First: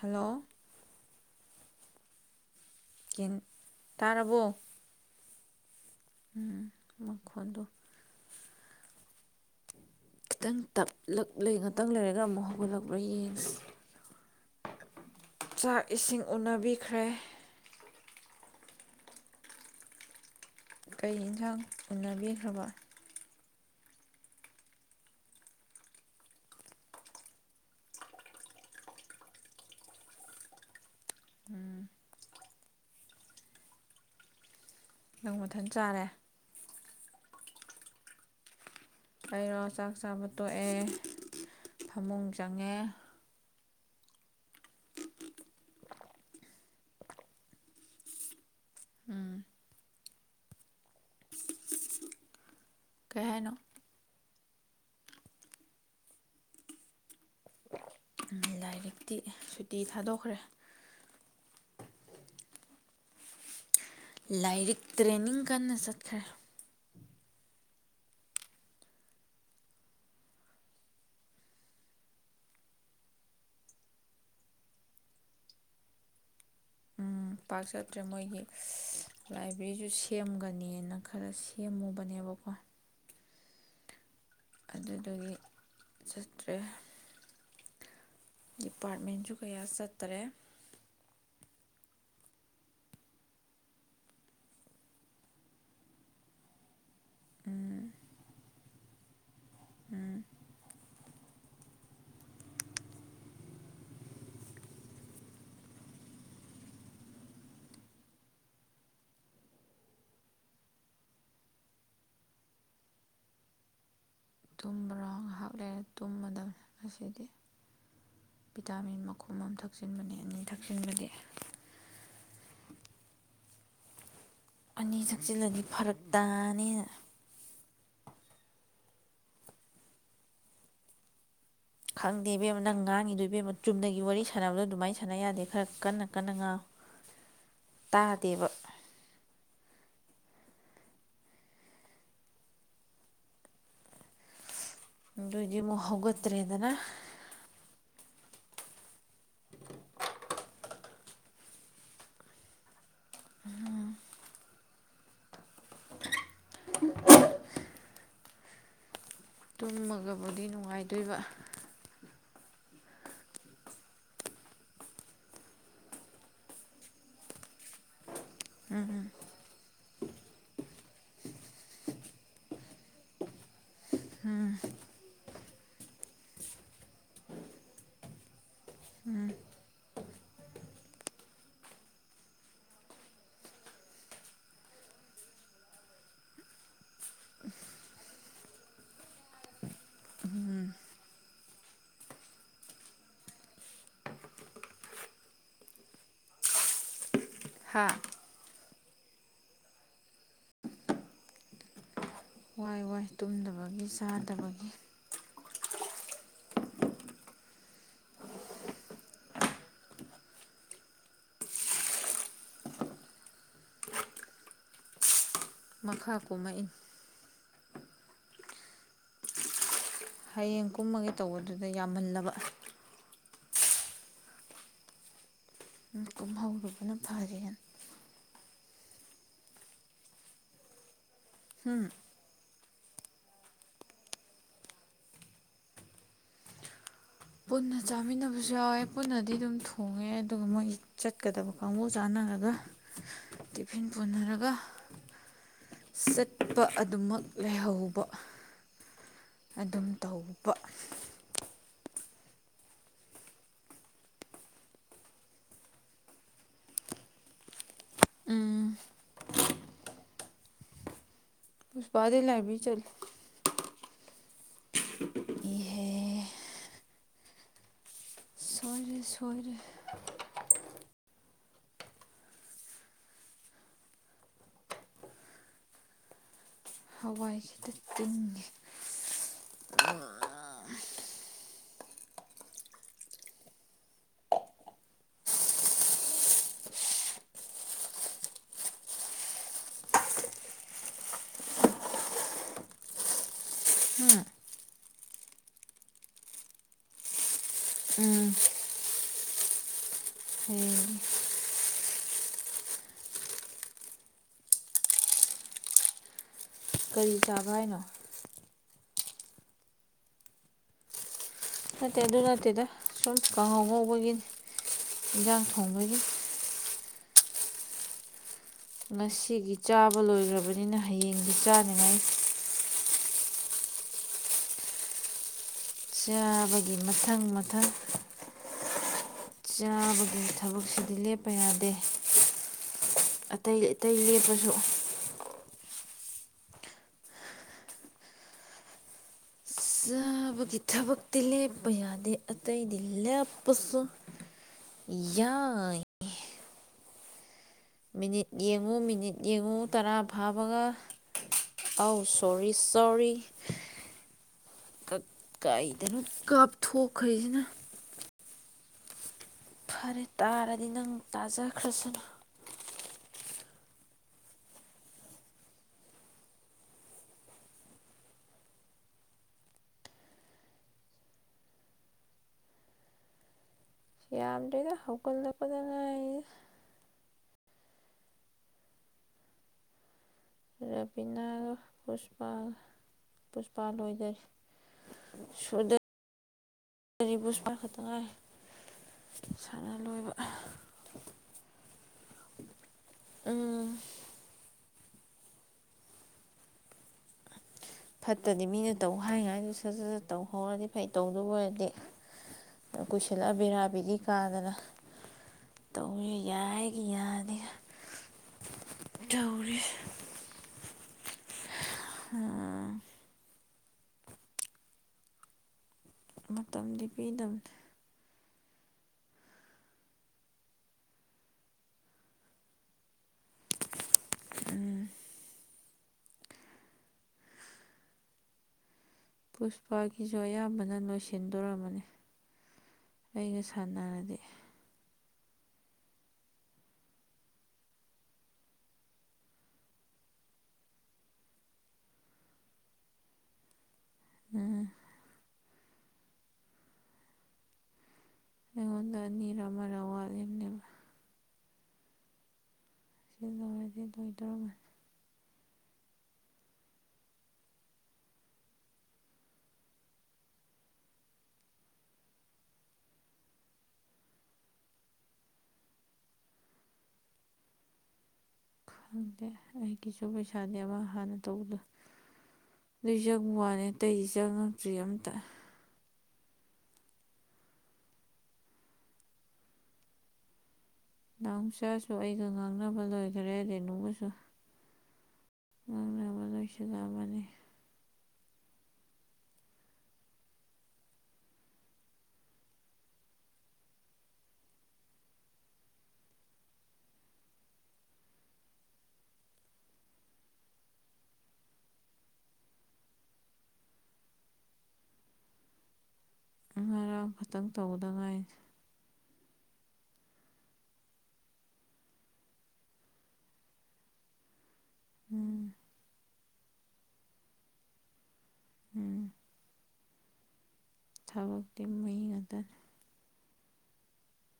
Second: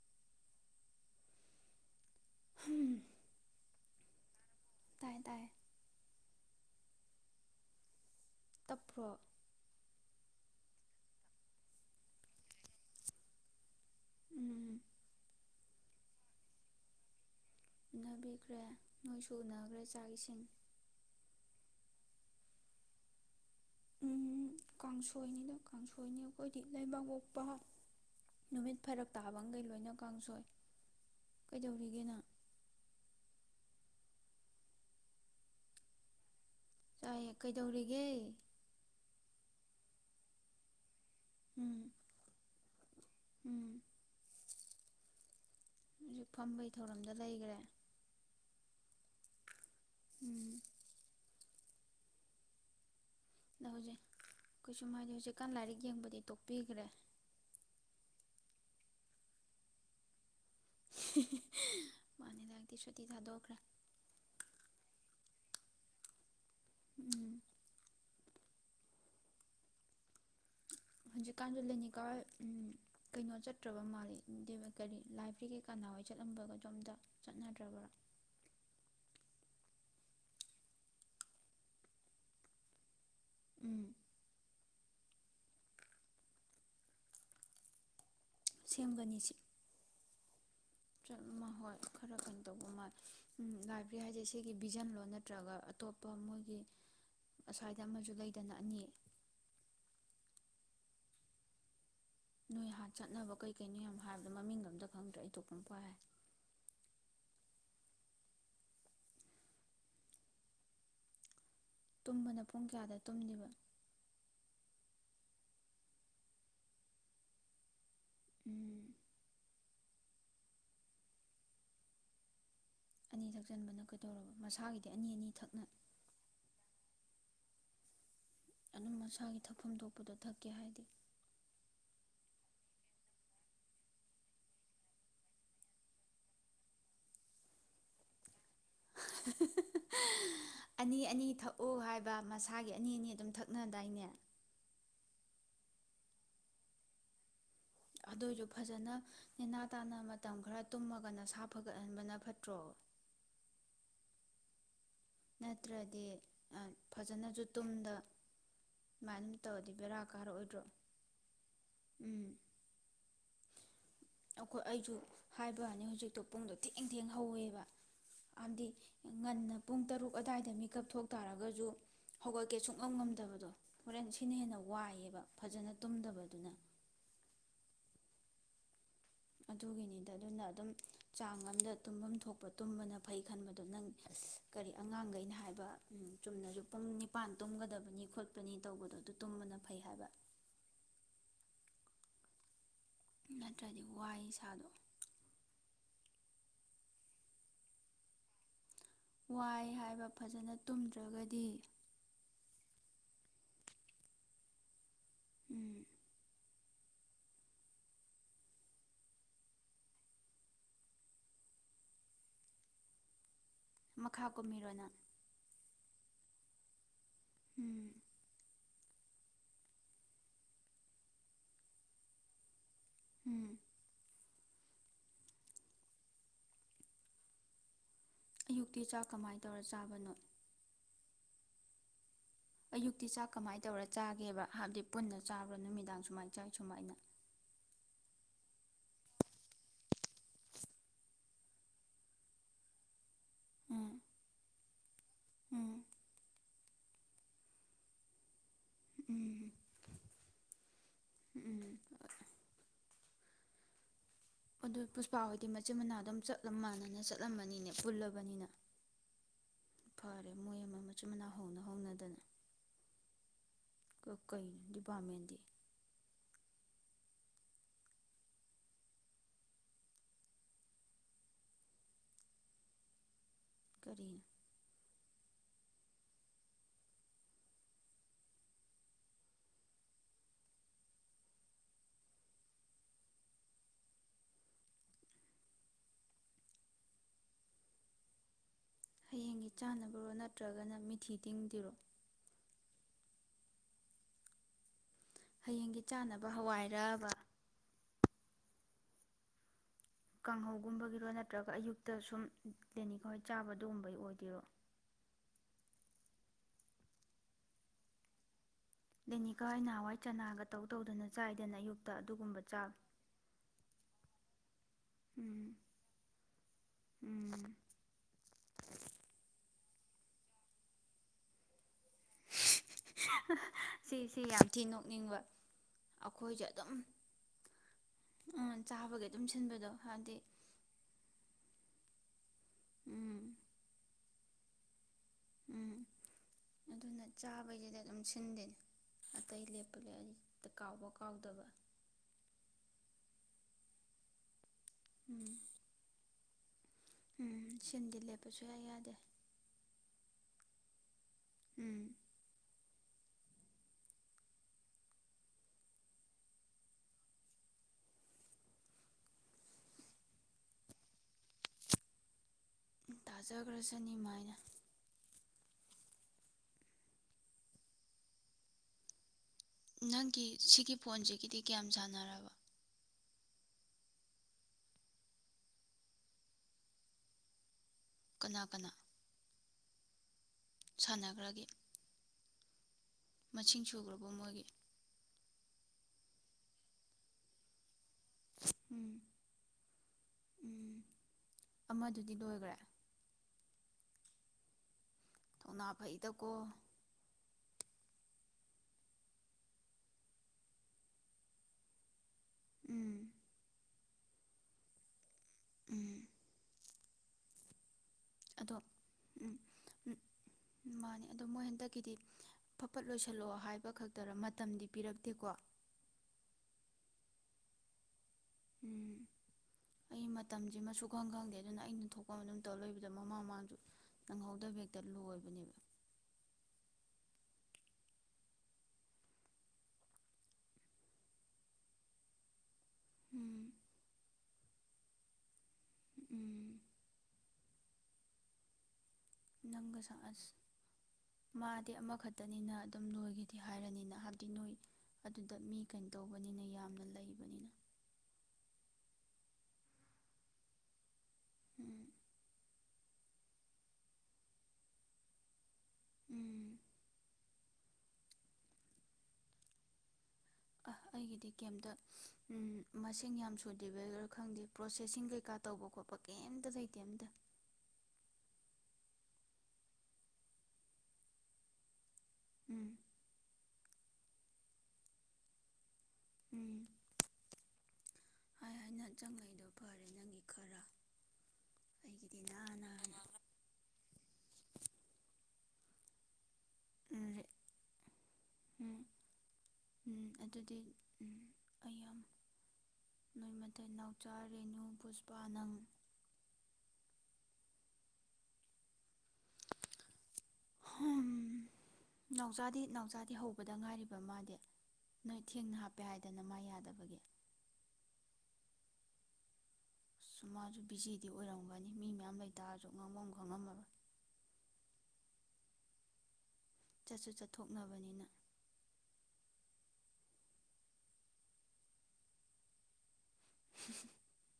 Hello! [inaudible] ꯇꯥꯔꯕꯣ? ꯇꯥꯏꯌꯦ ꯫ [unintelligible] ꯇꯞ ꯄꯔꯣ? ꯈꯤꯇꯪ ꯇꯞꯂ ꯉꯥꯛꯇꯪ ꯂꯩꯔꯒ ꯑꯃꯨꯛ ꯍꯧꯒꯠꯂꯛꯄꯥ ꯌꯦꯡꯁꯤ ꯎꯝ ꯆꯥꯛ ꯏꯁꯤꯡ ꯎꯅꯕꯤꯈ꯭ꯔꯦ꯫ ꯎꯅꯕꯤꯈ꯭ꯔꯦ ꯅꯣꯏꯁꯨ ꯎꯅꯈ꯭ꯔꯦ ꯆꯥꯛ ꯏꯁꯤꯡ꯫ ꯀꯩ ꯌꯦꯟꯁꯥꯡ ꯎꯅꯕꯤꯈ꯭ꯔꯕ? ꯎꯝ ꯀꯥꯡꯁꯣꯏꯅꯤꯗ ꯀꯥꯡꯁꯣꯏꯅꯤ ꯑꯩꯈꯣꯏꯗꯤ ꯂꯩꯕꯥꯛ ꯄꯣꯛꯄ ꯅꯨꯃꯤꯠ ꯐꯔꯛ ꯇꯥꯕꯈꯩ ꯂꯣꯏꯅ ꯀꯥꯡꯁꯣꯏ꯫ ꯎꯝ ꯀꯩꯗꯧꯔꯤꯒꯦ ꯅꯪ? ꯅꯪ ꯃꯊꯟ ꯆꯥꯔꯦ꯫ ꯆꯥꯏꯌꯦ ꯀꯩꯗꯧꯔꯤꯒꯦ? ꯑꯩꯔꯣ ꯆꯥꯛ ꯆꯥꯕ ꯇꯣꯛꯑꯦ꯫ ꯎꯝ ꯐꯃꯨꯡ ꯆꯪꯉꯦ꯫ ꯎꯝ ꯍꯧꯖꯤꯛ ꯐꯥꯝꯕꯩ ꯊꯧꯔꯝꯗ ꯂꯩꯈ꯭ꯔꯦ꯫ ꯎꯝ꯫ ꯎꯝ꯫ ꯀꯩꯍꯥꯏꯅꯣ? ꯀꯩꯁꯨ ꯍꯥꯏꯗꯦ ꯍꯧꯖꯤꯛꯀꯥꯟ ꯂꯥꯏꯔꯤꯛ ꯌꯦꯡꯕꯗꯤ ꯇꯣꯛꯄꯤꯈ꯭ꯔꯦ꯫ ꯍꯧꯖꯤꯛꯇꯤ ꯁꯨꯇꯤ ꯊꯥꯗꯣꯛꯈ꯭ꯔꯦ꯫ ꯃꯥꯅꯤ ꯂꯛꯇꯗꯤ ꯁꯨꯇꯤ ꯊꯥꯗꯣꯛꯈ꯭ꯔꯦ꯫ ꯂꯥꯏꯔꯤꯛ ꯇ꯭ꯔꯦꯅꯤꯡ ꯀꯟꯅ ꯆꯠꯈ꯭ꯔꯦ꯫ ꯎꯝ꯫ ꯍꯧꯖꯤꯛꯀꯥꯟꯗ ꯂꯦꯅꯤꯀꯥ ꯍ ꯀꯩꯅꯣ ꯆꯠꯇ꯭ꯔꯕ ꯃꯥꯜꯂꯤ ꯀꯔꯤ ꯂꯥꯏꯕ꯭ꯔꯦꯔꯤꯒꯤ ꯀꯅꯥꯍꯣꯏ ꯆꯠꯂꯝꯕꯒꯗꯣ ꯃꯇꯣꯝꯇ ꯫ ꯄꯥꯛꯆꯠꯇ꯭ꯔꯦ ꯃꯣꯏꯒꯤ ꯂꯥꯏꯕ꯭ꯔꯦꯔꯤ ꯁꯤꯁꯨꯨ ꯁꯦꯝꯒꯅꯦꯅ ꯈꯔ ꯁꯦꯝꯃꯨꯕꯅꯦꯕꯀꯣ ꯎꯝ ꯑꯗꯨꯗꯨꯗꯒꯤ ꯆꯠꯇ꯭ꯔꯦ ꯁꯦꯝꯒꯅꯤ ꯗꯦꯄꯥꯔꯠꯃꯦꯟꯇꯁꯨ ꯁꯤ ꯀꯌꯥ ꯆꯠ ꯇꯔꯦ [unintelligible] ꯍꯣꯏ ꯈꯔ ꯀꯩꯅꯣ ꯇꯧꯕ ꯃꯥꯜꯂꯤ ꯂꯥꯏꯕ꯭ꯔꯦꯔꯤ ꯍꯥꯏꯁꯦ ꯁꯤꯒꯤ ꯚꯤꯖꯟꯂꯣ ꯅꯠꯇ꯭ꯔꯒ ꯑꯇꯣꯞꯄ ꯃꯣꯏꯒꯤ ꯑꯁ꯭ꯋꯥꯏꯗ ꯑꯃꯁꯨ ꯂꯩꯗꯅ ꯑꯅꯤ ꯎꯝ ꯅꯣꯏꯍꯥꯟꯅ ꯆꯠꯅꯕ ꯀꯩꯀꯩꯅꯣ ꯌꯥꯝꯅ ꯍꯥꯏꯕꯗꯣ ꯃꯃꯤꯡꯒ ꯑꯝꯇ ꯈꯪꯗ꯭ꯔꯦ ꯑꯩ ꯊꯣꯛꯄ ꯄꯪꯍꯥꯏꯍꯥꯏ ꯇꯨꯝꯕꯅ ꯄꯨꯡ ꯀꯌꯥꯗ ꯇꯨꯝꯂꯤꯕ ꯇꯨꯝꯕꯔꯣ ꯉꯥꯏꯍꯥꯛ ꯂꯩꯔ ꯇꯨꯝꯃꯗꯕꯅꯤ ꯉꯁꯤꯗꯤ ꯎꯝ ꯚꯤꯇꯥꯃꯤꯟ ꯃꯈꯨꯝ ꯑꯃ ꯊꯛ ꯊꯛꯆꯤꯟꯕꯅꯦ ꯑꯅꯤ ꯊꯛꯆꯤꯟꯕꯗꯤ ꯑꯅꯤ ꯊꯛꯆꯟꯕꯅ ꯀꯩꯗꯧꯔꯕ ꯑꯅꯤ ꯊꯛꯆꯜꯂꯅꯤ ꯐꯔꯛ ꯇꯥꯅꯦꯅ ꯑꯗꯨꯝ ꯃꯁꯥꯒꯤ ꯊꯛꯐꯝ ꯊꯣꯛꯄꯗꯨ ꯊꯛꯀꯦ ꯍꯥꯏꯗꯦ ꯈꯪꯗꯦ ꯏꯕꯦꯝꯃ ꯅꯪ ꯉꯥꯡꯉꯤꯗꯣ ꯏꯕꯦꯝꯃ ꯆꯨꯝꯅꯒꯤ ꯋꯥꯔꯤ ꯁꯥꯟꯅꯕꯗꯣ ꯑꯗꯨꯃꯥꯏꯅ ꯁꯥꯟꯅ ꯌꯥꯗꯦ ꯈꯔ ꯀꯟꯅ ꯀꯟꯅ ꯉꯥꯡꯎ ꯇꯥꯗꯦꯕ ꯑꯅꯤ ꯑꯅꯤ ꯊꯛꯎ ꯍꯥꯏꯕ ꯃꯁꯥꯒꯤ ꯑꯅꯤ ꯑꯅꯤ ꯑꯗꯨꯝ ꯊꯛꯅꯗꯥꯏꯅꯦ ꯑꯗꯨꯏꯗꯤ ꯑꯃꯨꯛ ꯍꯧꯒꯠꯇ꯭ꯔꯦꯗꯅ ꯑꯗꯨꯏꯁꯨ ꯐꯖꯅ ꯅꯦꯅꯥ ꯇꯥꯅ ꯃꯇꯝ ꯈꯔ ꯇꯨꯝꯃꯒ ꯅꯁꯥ ꯐꯒꯠꯍꯟꯕꯅ ꯐꯠꯇ꯭ꯔꯣ ꯎꯝ ꯅꯠꯇ꯭ꯔꯗꯤ ꯐꯖꯅꯁꯨ ꯇꯨꯝꯗ ꯑꯗꯨꯃꯥꯏꯅ ꯑꯗꯨꯝ ꯇꯧꯔꯗꯤ ꯕꯦꯔꯥ ꯇꯨꯝꯃꯒꯕꯨꯗꯤ ꯀꯥꯔꯛꯑꯣꯏꯗ꯭ꯔꯣ ꯅꯨꯡꯉꯥꯏꯗꯣꯏꯕ ꯎꯝ ꯑꯩꯈꯣꯏ ꯑꯩꯁꯨ ꯍꯥꯏꯕꯩꯋꯥꯅꯤ ꯍꯧꯖꯤꯛꯇꯣ ꯄꯨꯡꯗꯣ ꯊꯦꯡ ꯊꯦꯡ ꯍꯧꯋꯦꯕ ꯍꯥꯏꯗꯤ ꯉꯟꯅ ꯄꯨꯡ ꯇꯔꯨꯛ ꯑꯗꯋꯥꯏꯗ ꯃꯤꯀꯞ ꯊꯣꯛ ꯇꯥꯔꯒꯁꯨ ꯍꯧꯒꯠ ꯀꯦ ꯁꯨꯛꯉꯝ ꯉꯝꯗꯕꯗꯣ ꯍꯣꯔꯦꯟ ꯁꯤꯅ ꯍꯦꯟꯅ ꯋꯥꯏꯌꯦꯕ ꯐꯖꯅ ꯇꯨꯝꯗꯕꯗꯨꯅ ꯑꯗꯨꯒꯤꯅꯤꯗ ꯑꯗꯨꯅ ꯑꯗꯨꯝ ꯆꯥꯡ ꯑꯃꯗ ꯇꯨꯝꯐꯝ ꯊꯣꯛꯄ ꯇꯨꯝꯕꯅ ꯐꯩ ꯈꯟꯕꯗꯣ ꯅꯪ ꯀꯔꯤ ꯑꯉꯥꯡꯈꯩꯅ ꯍꯥꯏꯕ ꯆꯨꯝꯅꯁꯨ ꯄꯨꯡ ꯅꯤꯄꯥꯟ ꯇꯨꯝꯒꯗꯕꯅꯤ ꯈꯣꯠꯄꯅꯤ ꯇꯧꯕꯗꯣ ꯑꯗꯨ ꯇꯨꯝꯕꯅ ꯐꯩ ꯍꯥꯏꯕ ꯅꯠꯇ꯭ꯔꯗꯤ ꯋꯥꯏ ꯏꯁꯥꯥꯗꯣ ꯍꯥꯥ ꯋꯥꯏ ꯍꯥꯏꯕ ꯐꯖꯅ ꯇꯨꯝꯗ꯭ꯔꯒꯗꯤ ꯋꯥꯏ ꯋꯥꯏ ꯇꯨꯝꯗꯕꯒꯤ ꯆꯥꯗꯕꯒꯤ ꯎꯝ ꯃꯈꯥ ꯀꯨꯝꯃꯤꯔꯣ ꯅꯪ ꯃꯈꯥ ꯀꯨꯝꯃꯛꯏ ꯎꯝ ꯍꯌꯦꯡ ꯀꯨꯝꯃꯒꯦ ꯇꯧꯕ ꯑꯗꯨꯗ ꯌꯥꯝꯃꯜꯂꯕ ꯎꯝ ꯀꯨꯝꯍꯧꯕꯅ ꯐꯔꯦ ꯑꯌꯨꯛꯇꯤ ꯆꯥꯛ ꯀꯃꯥꯏꯅ ꯇꯧꯔ ꯆꯥꯕꯅꯣ ꯍꯝ ꯑꯌꯨꯛꯇꯤ ꯆꯥꯛ ꯀꯃꯥꯏꯅ ꯇꯧꯔ ꯆꯥꯒꯦꯕ ꯍꯥꯏꯕꯗꯤ ꯄꯨꯟꯅ ꯆꯥꯕ꯭ꯔꯥ ꯅꯨꯃꯤꯗꯥꯡ ꯁꯨꯃꯥꯏꯅ ꯆꯥꯏ ꯁꯨꯃꯥꯏꯅ ꯄꯨꯟꯅ ꯆꯥꯃꯤꯟꯅꯕꯁꯨ ꯌꯥꯎꯋꯦ ꯄꯨꯟꯅꯗꯤ ꯑꯗꯨꯝ ꯊꯣꯡꯉꯦ ꯑꯗꯨꯒ ꯃꯣꯏ ꯆꯠꯀꯗꯕ ꯀꯥꯡꯕꯨ ꯆꯥꯅꯔꯒ ꯇꯤꯐꯤꯟ ꯎꯝ ꯄꯨꯅꯔꯒ ꯎꯝ ꯆꯠ ꯄ ꯑꯗꯨꯝꯃꯛ ꯂꯩꯍꯧꯕ ꯎꯝ ꯑꯗꯨꯝ ꯇꯧ ꯕ ꯎꯝ ꯑꯗꯨ ꯄꯨꯁꯄꯥ ꯍꯣꯏꯗꯤ ꯃꯆꯤꯟ ꯃꯅꯥꯎ ꯑꯗꯨꯝ ꯆꯠꯂꯝ ꯃꯥꯟꯅꯅ ꯆꯠꯂꯝꯃꯅꯤꯅꯦ ꯄꯨꯜꯂꯕꯅꯤꯅ ꯎꯝ ꯐꯔꯦ ꯃꯣꯏ ꯑꯃ ꯃꯆꯤꯟ ꯃꯅꯥꯎ ꯍꯧꯅ ꯄꯨꯁꯄꯥꯗꯤ ꯂꯥꯏꯕ꯭ꯔꯦꯔꯤ ꯆꯠꯂꯦ ꯀꯩꯩꯅꯣ ꯗꯤꯄꯥꯔꯠꯃꯦꯟꯗꯤ ꯏꯍꯦ ꯑꯩ ꯁꯣꯏꯔꯦ ꯀꯔꯤ ꯍꯋꯥꯏ ꯈꯤꯇ ꯇꯤꯡꯒꯦ ꯍꯌꯦꯡꯒꯤ ꯆꯥꯅꯕꯨꯔꯣ ꯅꯠꯇ꯭ꯔꯒꯅ ꯃꯤꯊꯤ ꯇꯤꯡꯗꯔꯣ ꯍꯌꯦꯡꯒꯤ ꯆꯥꯅꯕ ꯍꯋꯥꯏꯔꯥꯕ ꯎꯝ ꯍꯌꯦꯡꯗꯤ ꯀꯥꯡꯍꯧꯒꯨꯝꯕꯒꯤꯔꯣ ꯅꯠꯇ꯭ꯔꯒ ꯑꯌꯨꯛꯇ ꯁꯨꯝ ꯂꯦꯅꯤꯀꯣ ꯍꯣꯏ ꯆꯥꯕ ꯑꯗꯨꯒꯨꯝꯕꯩ ꯑꯣꯏꯗꯣꯏꯔꯣ ꯀꯔꯤ ꯆꯥꯕ ꯍꯥꯏꯅꯣ ꯗꯦꯅꯤꯀꯥ ꯍꯣꯢ ꯅꯍꯥꯟꯋꯥꯏ ꯆꯅꯥꯒ ꯇꯧ ꯇꯧꯗꯅ ꯆꯥꯏꯗꯅ ꯑꯌꯨꯛꯇ ꯅꯠꯇꯦ ꯑꯗꯨ ꯑꯗꯨꯒꯨꯝꯕ ꯅꯠꯇꯦꯗ ꯆꯥꯕ ꯁꯨꯝ ꯈꯍꯥꯎ ꯉꯧꯕꯒꯤꯅꯤ ꯏꯟꯁꯥꯡ ꯎꯝ ꯊꯣꯡꯕꯒꯤ ꯎꯝ ꯉꯁꯤꯒꯤ ꯆꯥꯕ ꯂꯣꯏꯒꯔꯕꯅꯤꯅ ꯍꯌꯦꯡꯗꯤ ꯆꯥꯅꯤꯡꯉꯥꯏ ꯁꯤꯁꯤ ꯌꯥꯝ ꯊꯤ ꯅꯣꯛꯅꯤꯡꯕ ꯑꯩꯈꯣꯏꯁꯦ ꯑꯗꯨꯝ ꯆꯥꯕꯒꯤ ꯃꯊꯪ ꯃꯊꯪ ꯆꯥꯕꯒꯤ ꯑꯗꯨꯝ ꯁꯤꯟꯕꯗꯣ ꯍꯥꯏꯕꯗꯤ ꯆꯥꯕꯒꯤ ꯊꯕꯛꯁꯤꯗꯤ ꯂꯦꯞꯄ ꯌꯥꯗꯦ ꯎꯝ ꯑꯇꯩ ꯑꯇꯩ ꯂꯦꯞꯄ ꯁꯨ ꯎꯝ ꯑꯗꯨꯅ ꯆꯥꯕꯩꯁꯤꯗ ꯑꯗꯨꯝ ꯁꯤꯟꯗꯣꯢꯅꯦ ꯑꯇꯩ ꯂꯦꯞꯄ ꯂꯦꯞꯇ ꯆꯥꯕꯒꯤ ꯀꯥꯎꯕ ꯊꯕꯛꯇꯤ ꯀꯥꯎꯗꯕ ꯂꯦꯞꯄ ꯌꯥꯗꯦ ꯑꯇꯩꯗꯤ ꯂꯦꯞ ꯄꯁꯨ ꯎꯝ ꯌꯥꯏ ꯎꯝ ꯁꯤꯟꯗꯤ ꯃꯤꯅꯤꯠ ꯂꯦꯞꯄ ꯁꯨꯡꯌꯥ ꯌꯦꯡꯉꯨ ꯌꯥꯗꯦ ꯃꯤꯅꯤꯠ ꯌꯦꯡꯉꯨ ꯇꯔꯥ ꯐꯥ ꯕꯒ ꯎꯝ ꯑꯥꯎ ꯁꯣꯔꯤ ꯁꯣꯔꯤ ꯀꯩꯗꯅꯣ ꯀꯥꯞꯊꯣꯛꯈ꯭ꯔꯤꯁꯤꯅ ꯐꯔꯦ ꯇꯥꯔꯗꯤ ꯅꯪ ꯇꯥꯖꯈ꯭ꯔꯁꯅꯨ ꯇꯥꯖꯒꯔꯖꯅꯤꯃꯥꯏꯅ ꯅꯪꯒꯤ ꯁꯤꯒꯤ ꯐꯣꯟꯁꯤꯒꯤꯗꯤ ꯀꯌꯥꯝ ꯁꯥꯟꯅꯔꯕ ꯌꯥꯝꯗ꯭ꯔꯦꯗ ꯍꯧꯒꯠꯂꯛꯄꯗ ꯉꯥꯏꯗ ꯀꯅꯥ ꯀꯅꯥ ꯔꯕꯤꯅꯥ ꯁꯥꯟꯅꯈ꯭ꯔꯒꯦ ꯄꯨꯁ꯭ꯄꯥ ꯄ ꯃꯁꯤꯡ ꯁꯨꯈ꯭ꯔꯕꯣ ꯃꯣꯏꯒꯤ ꯁꯨꯗꯦ ꯄꯨꯁ꯭ꯄꯥ ꯈꯇ ꯅꯨꯡꯉꯥꯏ ꯎꯝ ꯁꯥꯟꯅ ꯂꯣꯏꯕ ꯎꯝ ꯑꯃꯗꯨꯗꯤ ꯂꯣꯏꯈ꯭ꯔꯦ ꯎꯝ ꯊꯧꯅꯥ ꯐꯩꯗꯀꯣ ꯐꯠꯇꯗꯤ ꯃꯤꯅ ꯇꯧ ꯍꯥꯏꯉꯥꯏꯗꯨ ꯁꯠ ꯁꯠ ꯇꯧꯍꯧꯔꯗꯤ ꯐꯩ ꯇꯧꯗꯕ ꯑꯣꯏꯔꯗꯤ ꯎꯝ ꯀꯨꯏꯁꯤꯜꯂꯛꯑꯕꯕꯤꯔꯥꯕꯤꯒꯤ ꯀꯥꯗꯅ ꯎꯝ ꯇꯧꯕ ꯌꯥꯏ ꯏ ꯌꯥꯗ ꯑꯗꯣ ꯃꯥꯅꯦ ꯑꯗꯣ ꯃꯣꯏ ꯍꯟꯗꯛꯀꯤꯗꯤ ꯐꯐꯠ ꯂꯣꯏꯁꯜꯂꯛꯑꯣ ꯍꯥꯏꯕ ꯄꯤꯄ ꯈꯛꯇꯔ ꯃꯇꯝꯗꯤ ꯄꯤꯔꯛꯇꯦꯀꯣ ꯃꯇꯝꯗꯤ ꯄꯤꯗꯕꯅꯤ ꯎꯝ ꯑꯩ ꯃꯇꯝꯁꯤ ꯃꯁꯨ ꯈꯪ ꯈꯪꯗꯦ ꯑꯗꯨꯅ ꯑꯩꯅ ꯊꯣꯛꯄ ꯑꯃ ꯑꯗꯨꯝ ꯇꯧꯔ ꯂꯩꯣꯏꯕꯗ ꯃꯃꯥ ꯃꯥꯡ ꯅꯪꯍꯧꯗꯕ ꯕꯦꯛꯇ ꯎꯝ ꯂꯣꯏꯕꯅꯦꯕ ꯄꯨꯁꯄꯥꯒꯤꯁꯨ ꯑꯌꯥꯝꯕꯅ ꯂꯣꯏꯁꯤꯟꯗꯣꯔꯝꯕꯅꯤ ꯑꯩꯒ ꯎꯝ ꯁꯥꯟꯅꯔꯗꯤ ꯎꯝ ꯅꯪꯒ ꯁꯪꯑꯁ ꯃꯥꯗꯤ ꯑꯃꯈꯛꯇꯅꯤꯅ ꯑꯗꯨꯝ ꯂꯣꯏꯈꯤꯗꯤ ꯍꯥꯏꯔꯅꯤꯅ ꯍꯥꯏꯕꯗꯤ ꯅꯣꯏ ꯎꯝ ꯑꯗꯨꯗ ꯃꯤ ꯀꯩꯅꯣ ꯇꯧꯕꯅꯤꯅ ꯌꯥꯝꯅ ꯂꯩꯕꯅꯤꯅ ꯑꯩꯉꯣꯟꯗ ꯑꯅꯤꯔ ꯑꯃꯅ ꯋꯥꯠꯂꯤꯅꯦꯕ ꯎꯝ ꯁꯤ ꯇꯧꯔꯗꯤ ꯂꯣꯏꯗꯧꯔꯝꯃ ꯎꯝ ꯑ ꯑꯩꯒꯤꯗꯤ ꯀꯦꯝꯝꯇ ꯎ ꯃꯁꯤꯡ ꯌꯥꯝ ꯁꯨꯗ꯭ꯔꯤꯕꯩ ꯈꯔꯥ ꯈꯪꯗꯦ ꯄ꯭ꯔꯣꯁꯦꯁꯤꯡ ꯀꯩꯀꯥ ꯇꯧꯕ ꯈꯣꯠꯄ ꯀꯩꯝꯇ ꯂꯩꯇꯦ ꯑꯝꯇ ꯈꯪꯗꯦ ꯑꯩꯒꯤꯁꯨ ꯄꯩꯁꯥꯅꯦ ꯑꯃ ꯍꯥꯟꯅ ꯇꯧꯕꯗꯣ ꯎꯝ ꯔꯤꯖ ꯍꯨꯃꯦ ꯑꯇꯩ ꯆꯉꯛꯇ꯭ꯔꯤ ꯑꯝꯇ ꯎꯝ ꯍꯥꯏ ꯍꯥꯏꯅ ꯆꯪꯂꯛꯏꯗꯣ ꯐꯔꯦ ꯅꯪꯒꯤ ꯈꯔ ꯅꯥꯎꯆꯥꯥꯁꯨ ꯑꯩꯒꯤꯗꯤ ꯑꯩꯒ ꯅꯍꯥꯟ ꯉꯥꯡꯅꯕ ꯅꯍꯥꯟꯅ ꯂꯣꯏꯈꯔꯦꯅꯨꯕꯨꯁꯨ ꯉꯪꯅ ꯑꯋꯥ [inaudible] [unintelligible] ꯖꯔꯃꯅꯤ ꯎꯝ ꯎꯝ ꯑꯗꯨꯗꯤ ꯎꯝ ꯑꯩ ꯌꯥꯝ ꯅꯣꯏ ꯃꯊꯩ ꯅꯥꯎꯆꯥ ꯔꯦꯅꯨ ꯄꯨꯁꯄꯥ ꯅꯪ ꯅꯥꯎꯆꯥꯥꯗꯤ ꯅꯥꯎꯆꯥꯥꯗꯤ ꯍꯧꯕꯗ ꯉꯥꯏꯔꯤꯕ ꯃꯥꯗꯤ ꯅꯣꯏ ꯊꯦꯡꯅ ꯍꯥꯞꯄꯦ ꯍꯥꯏ ꯉꯔꯥꯡ ꯈꯛꯇꯪ ꯇꯧꯕꯗ ꯉꯥꯏꯔꯤ ꯑꯁ ꯃꯥꯁꯨ ꯕꯤꯖꯤꯗꯤ ꯑꯣꯏꯔꯝꯒꯅꯤ ꯃꯤ ꯃꯌꯥꯝ ꯂꯩꯇꯥꯔꯁꯨ ꯉꯥꯡꯚꯝ ꯈꯪꯉꯝꯃꯔꯣꯏ ꯎꯝ ꯆꯠꯁꯨ ꯆꯠꯊꯣꯛꯅꯕꯅꯤꯅ ꯎꯝ ꯊꯕꯛꯇꯤ ꯃꯩ ꯉꯥꯛꯇꯅꯤ [inaudible]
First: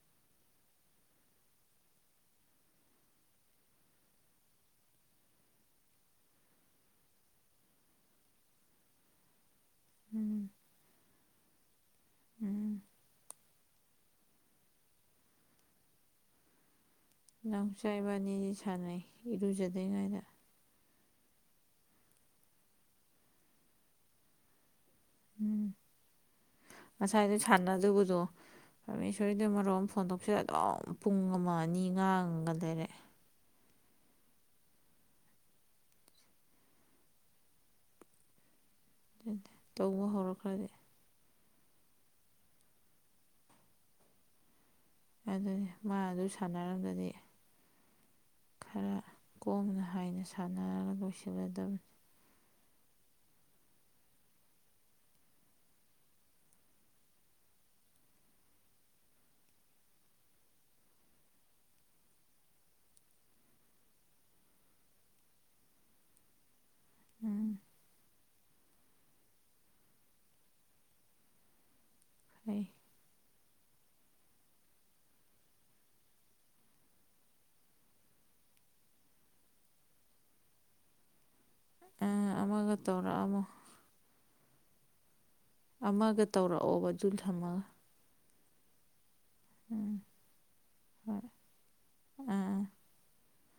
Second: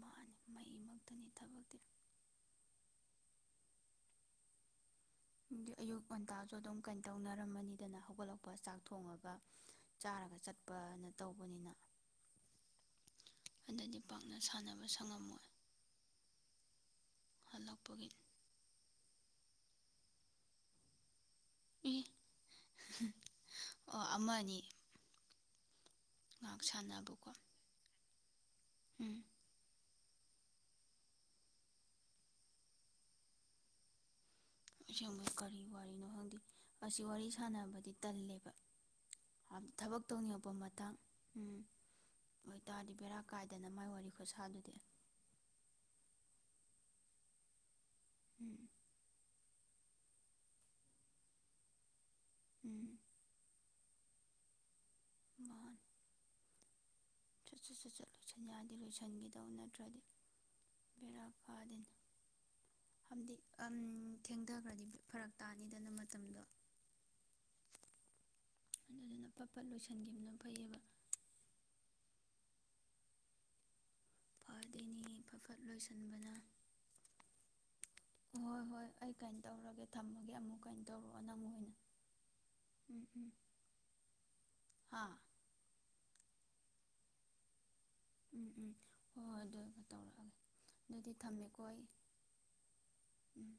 ꯃꯥꯅꯤ ꯃꯩꯃꯛꯇꯅꯤ ꯊꯕꯛꯇꯤ ꯑꯌꯨꯛ ꯉꯟꯇꯥꯁꯨ ꯑꯗꯨꯝ ꯀꯩꯅ ꯇꯧꯅꯔꯝꯃꯅꯤꯗꯅ ꯍꯧꯒꯠꯂꯛꯄ ꯆꯥꯛ ꯊꯣꯡꯡꯂꯒ ꯆꯥꯔꯒ ꯎꯝ ꯆꯠꯄꯅ ꯇꯧꯕꯅꯤꯅ ꯎꯝ ꯑꯗꯗꯤ ꯄꯥꯛꯅ ꯁꯥꯟꯅꯕ ꯁꯪꯉꯝꯃꯣꯏ ꯅꯎꯆꯥ ꯍꯜꯂꯛꯄꯒꯤ ꯏꯕꯥꯅꯤꯗꯤ ꯁꯥꯟꯅꯩ ꯏꯔꯨꯖꯗ꯭ꯔꯤꯉꯩꯗ ꯑꯦ ꯑꯣ ꯑꯃ ꯑꯅꯤ ꯎꯝ ꯉꯥꯏꯍꯥꯛ ꯁꯥꯟꯅꯕꯀꯣ ꯉꯁꯥꯏꯗ ꯁꯥꯟꯅꯗꯨꯕꯗꯣ ꯎꯝ ꯄꯔꯃꯦꯁꯣꯔꯤꯗꯣ ꯃꯔꯣꯟ ꯑꯃ ꯐꯣꯟ ꯇꯧ ꯁꯦ ꯑꯗꯨꯝ ꯄꯨꯡ ꯑꯃ ꯑꯅꯤ ꯉꯥꯡꯒ ꯂꯩꯔꯦ ꯑꯁꯦꯡꯕ ꯀꯔꯤ ꯋꯥꯔꯤꯅꯣ ꯈꯪꯗꯦ ꯑꯁꯤ ꯋꯥꯔꯤ ꯁꯥꯟꯅꯕꯗꯤ ꯇꯜꯂꯦꯕ ꯑꯗꯨꯅꯦ ꯊꯕꯛ ꯇꯧꯕ ꯇꯧꯅꯤꯡꯉꯛꯄ ꯍꯧꯔꯛꯈ꯭ꯔꯗꯤ ꯃꯇꯥꯡ ꯎꯝ ꯑꯣꯏꯇꯥꯔꯗꯤ ꯕꯦꯔꯥ ꯀꯥꯏꯗꯅ ꯃꯥꯏ ꯋꯥꯔꯤ ꯈꯨꯠꯁꯥꯗꯨꯗꯤ ꯑꯗꯨꯅꯤ ꯃꯥ ꯑꯗꯨ ꯁꯥꯟꯅꯔꯝꯗꯔꯗꯤ ꯎꯝ ꯈꯔ ꯀꯣꯝꯅ ꯍꯥꯏꯅ ꯁꯥꯟꯅꯔꯒ ꯂꯣꯏꯁꯤꯜꯒꯗꯕꯅꯤ ꯎꯝ ꯃꯥꯅꯦ ꯁꯠ ꯁꯠ ꯁꯠ ꯁꯠ ꯂꯣꯏꯁꯟ ꯌꯥꯗꯤ ꯂꯣꯏꯁꯟꯈꯤꯗꯧꯅꯦ ꯅꯠꯇ꯭ꯔꯗꯤ ꯕꯦꯔꯥ ꯀꯥꯗꯦꯅ ꯍꯥꯏꯕꯗꯤ ꯑꯝ ꯊꯦꯡꯊꯈꯒꯔꯗꯤ ꯐꯔꯛ ꯇꯥꯅꯤꯗꯅ ꯃꯇꯝꯗꯣ ꯎꯝ ꯑꯗꯨꯗꯨꯅ ꯄꯠ ꯄꯠ ꯂꯣꯏꯁꯤꯟꯒꯤꯕꯅ ꯐꯩꯌꯦꯕ ꯐꯩ ꯐꯗꯣꯢꯅꯦ ꯐꯠ ꯐꯠ ꯂꯣꯏꯁꯤꯟꯕꯅ ꯍꯣꯏ ꯍꯣꯏ ꯑꯩ ꯀꯩꯅꯣ ꯇꯧꯔꯒꯦ ꯊꯝꯃꯒꯦ ꯑꯃꯨꯛ ꯀꯩꯅ ꯇꯧꯔꯛꯑꯣ ꯅꯪ ꯑꯣꯏꯅ ꯑ ꯑꯃꯒ ꯎꯝ ꯇꯧꯔꯛ ꯎꯝ ꯑꯝꯃꯣ ꯍꯥ ꯑꯃꯒ ꯇꯧꯔꯛꯑꯣ ꯑꯗꯨ ꯊꯝꯃꯒ ꯎꯝ ꯎꯝ ꯍꯣꯏ ꯍꯣꯏ ꯑꯗꯨ ꯎꯝ ꯇꯧꯔꯛꯑꯒꯦ ꯑꯗꯨꯗꯤ ꯍꯣꯏ ꯑꯥ ꯊꯝꯃꯦꯀꯣ ꯑꯩ ꯑꯥ ꯎꯝ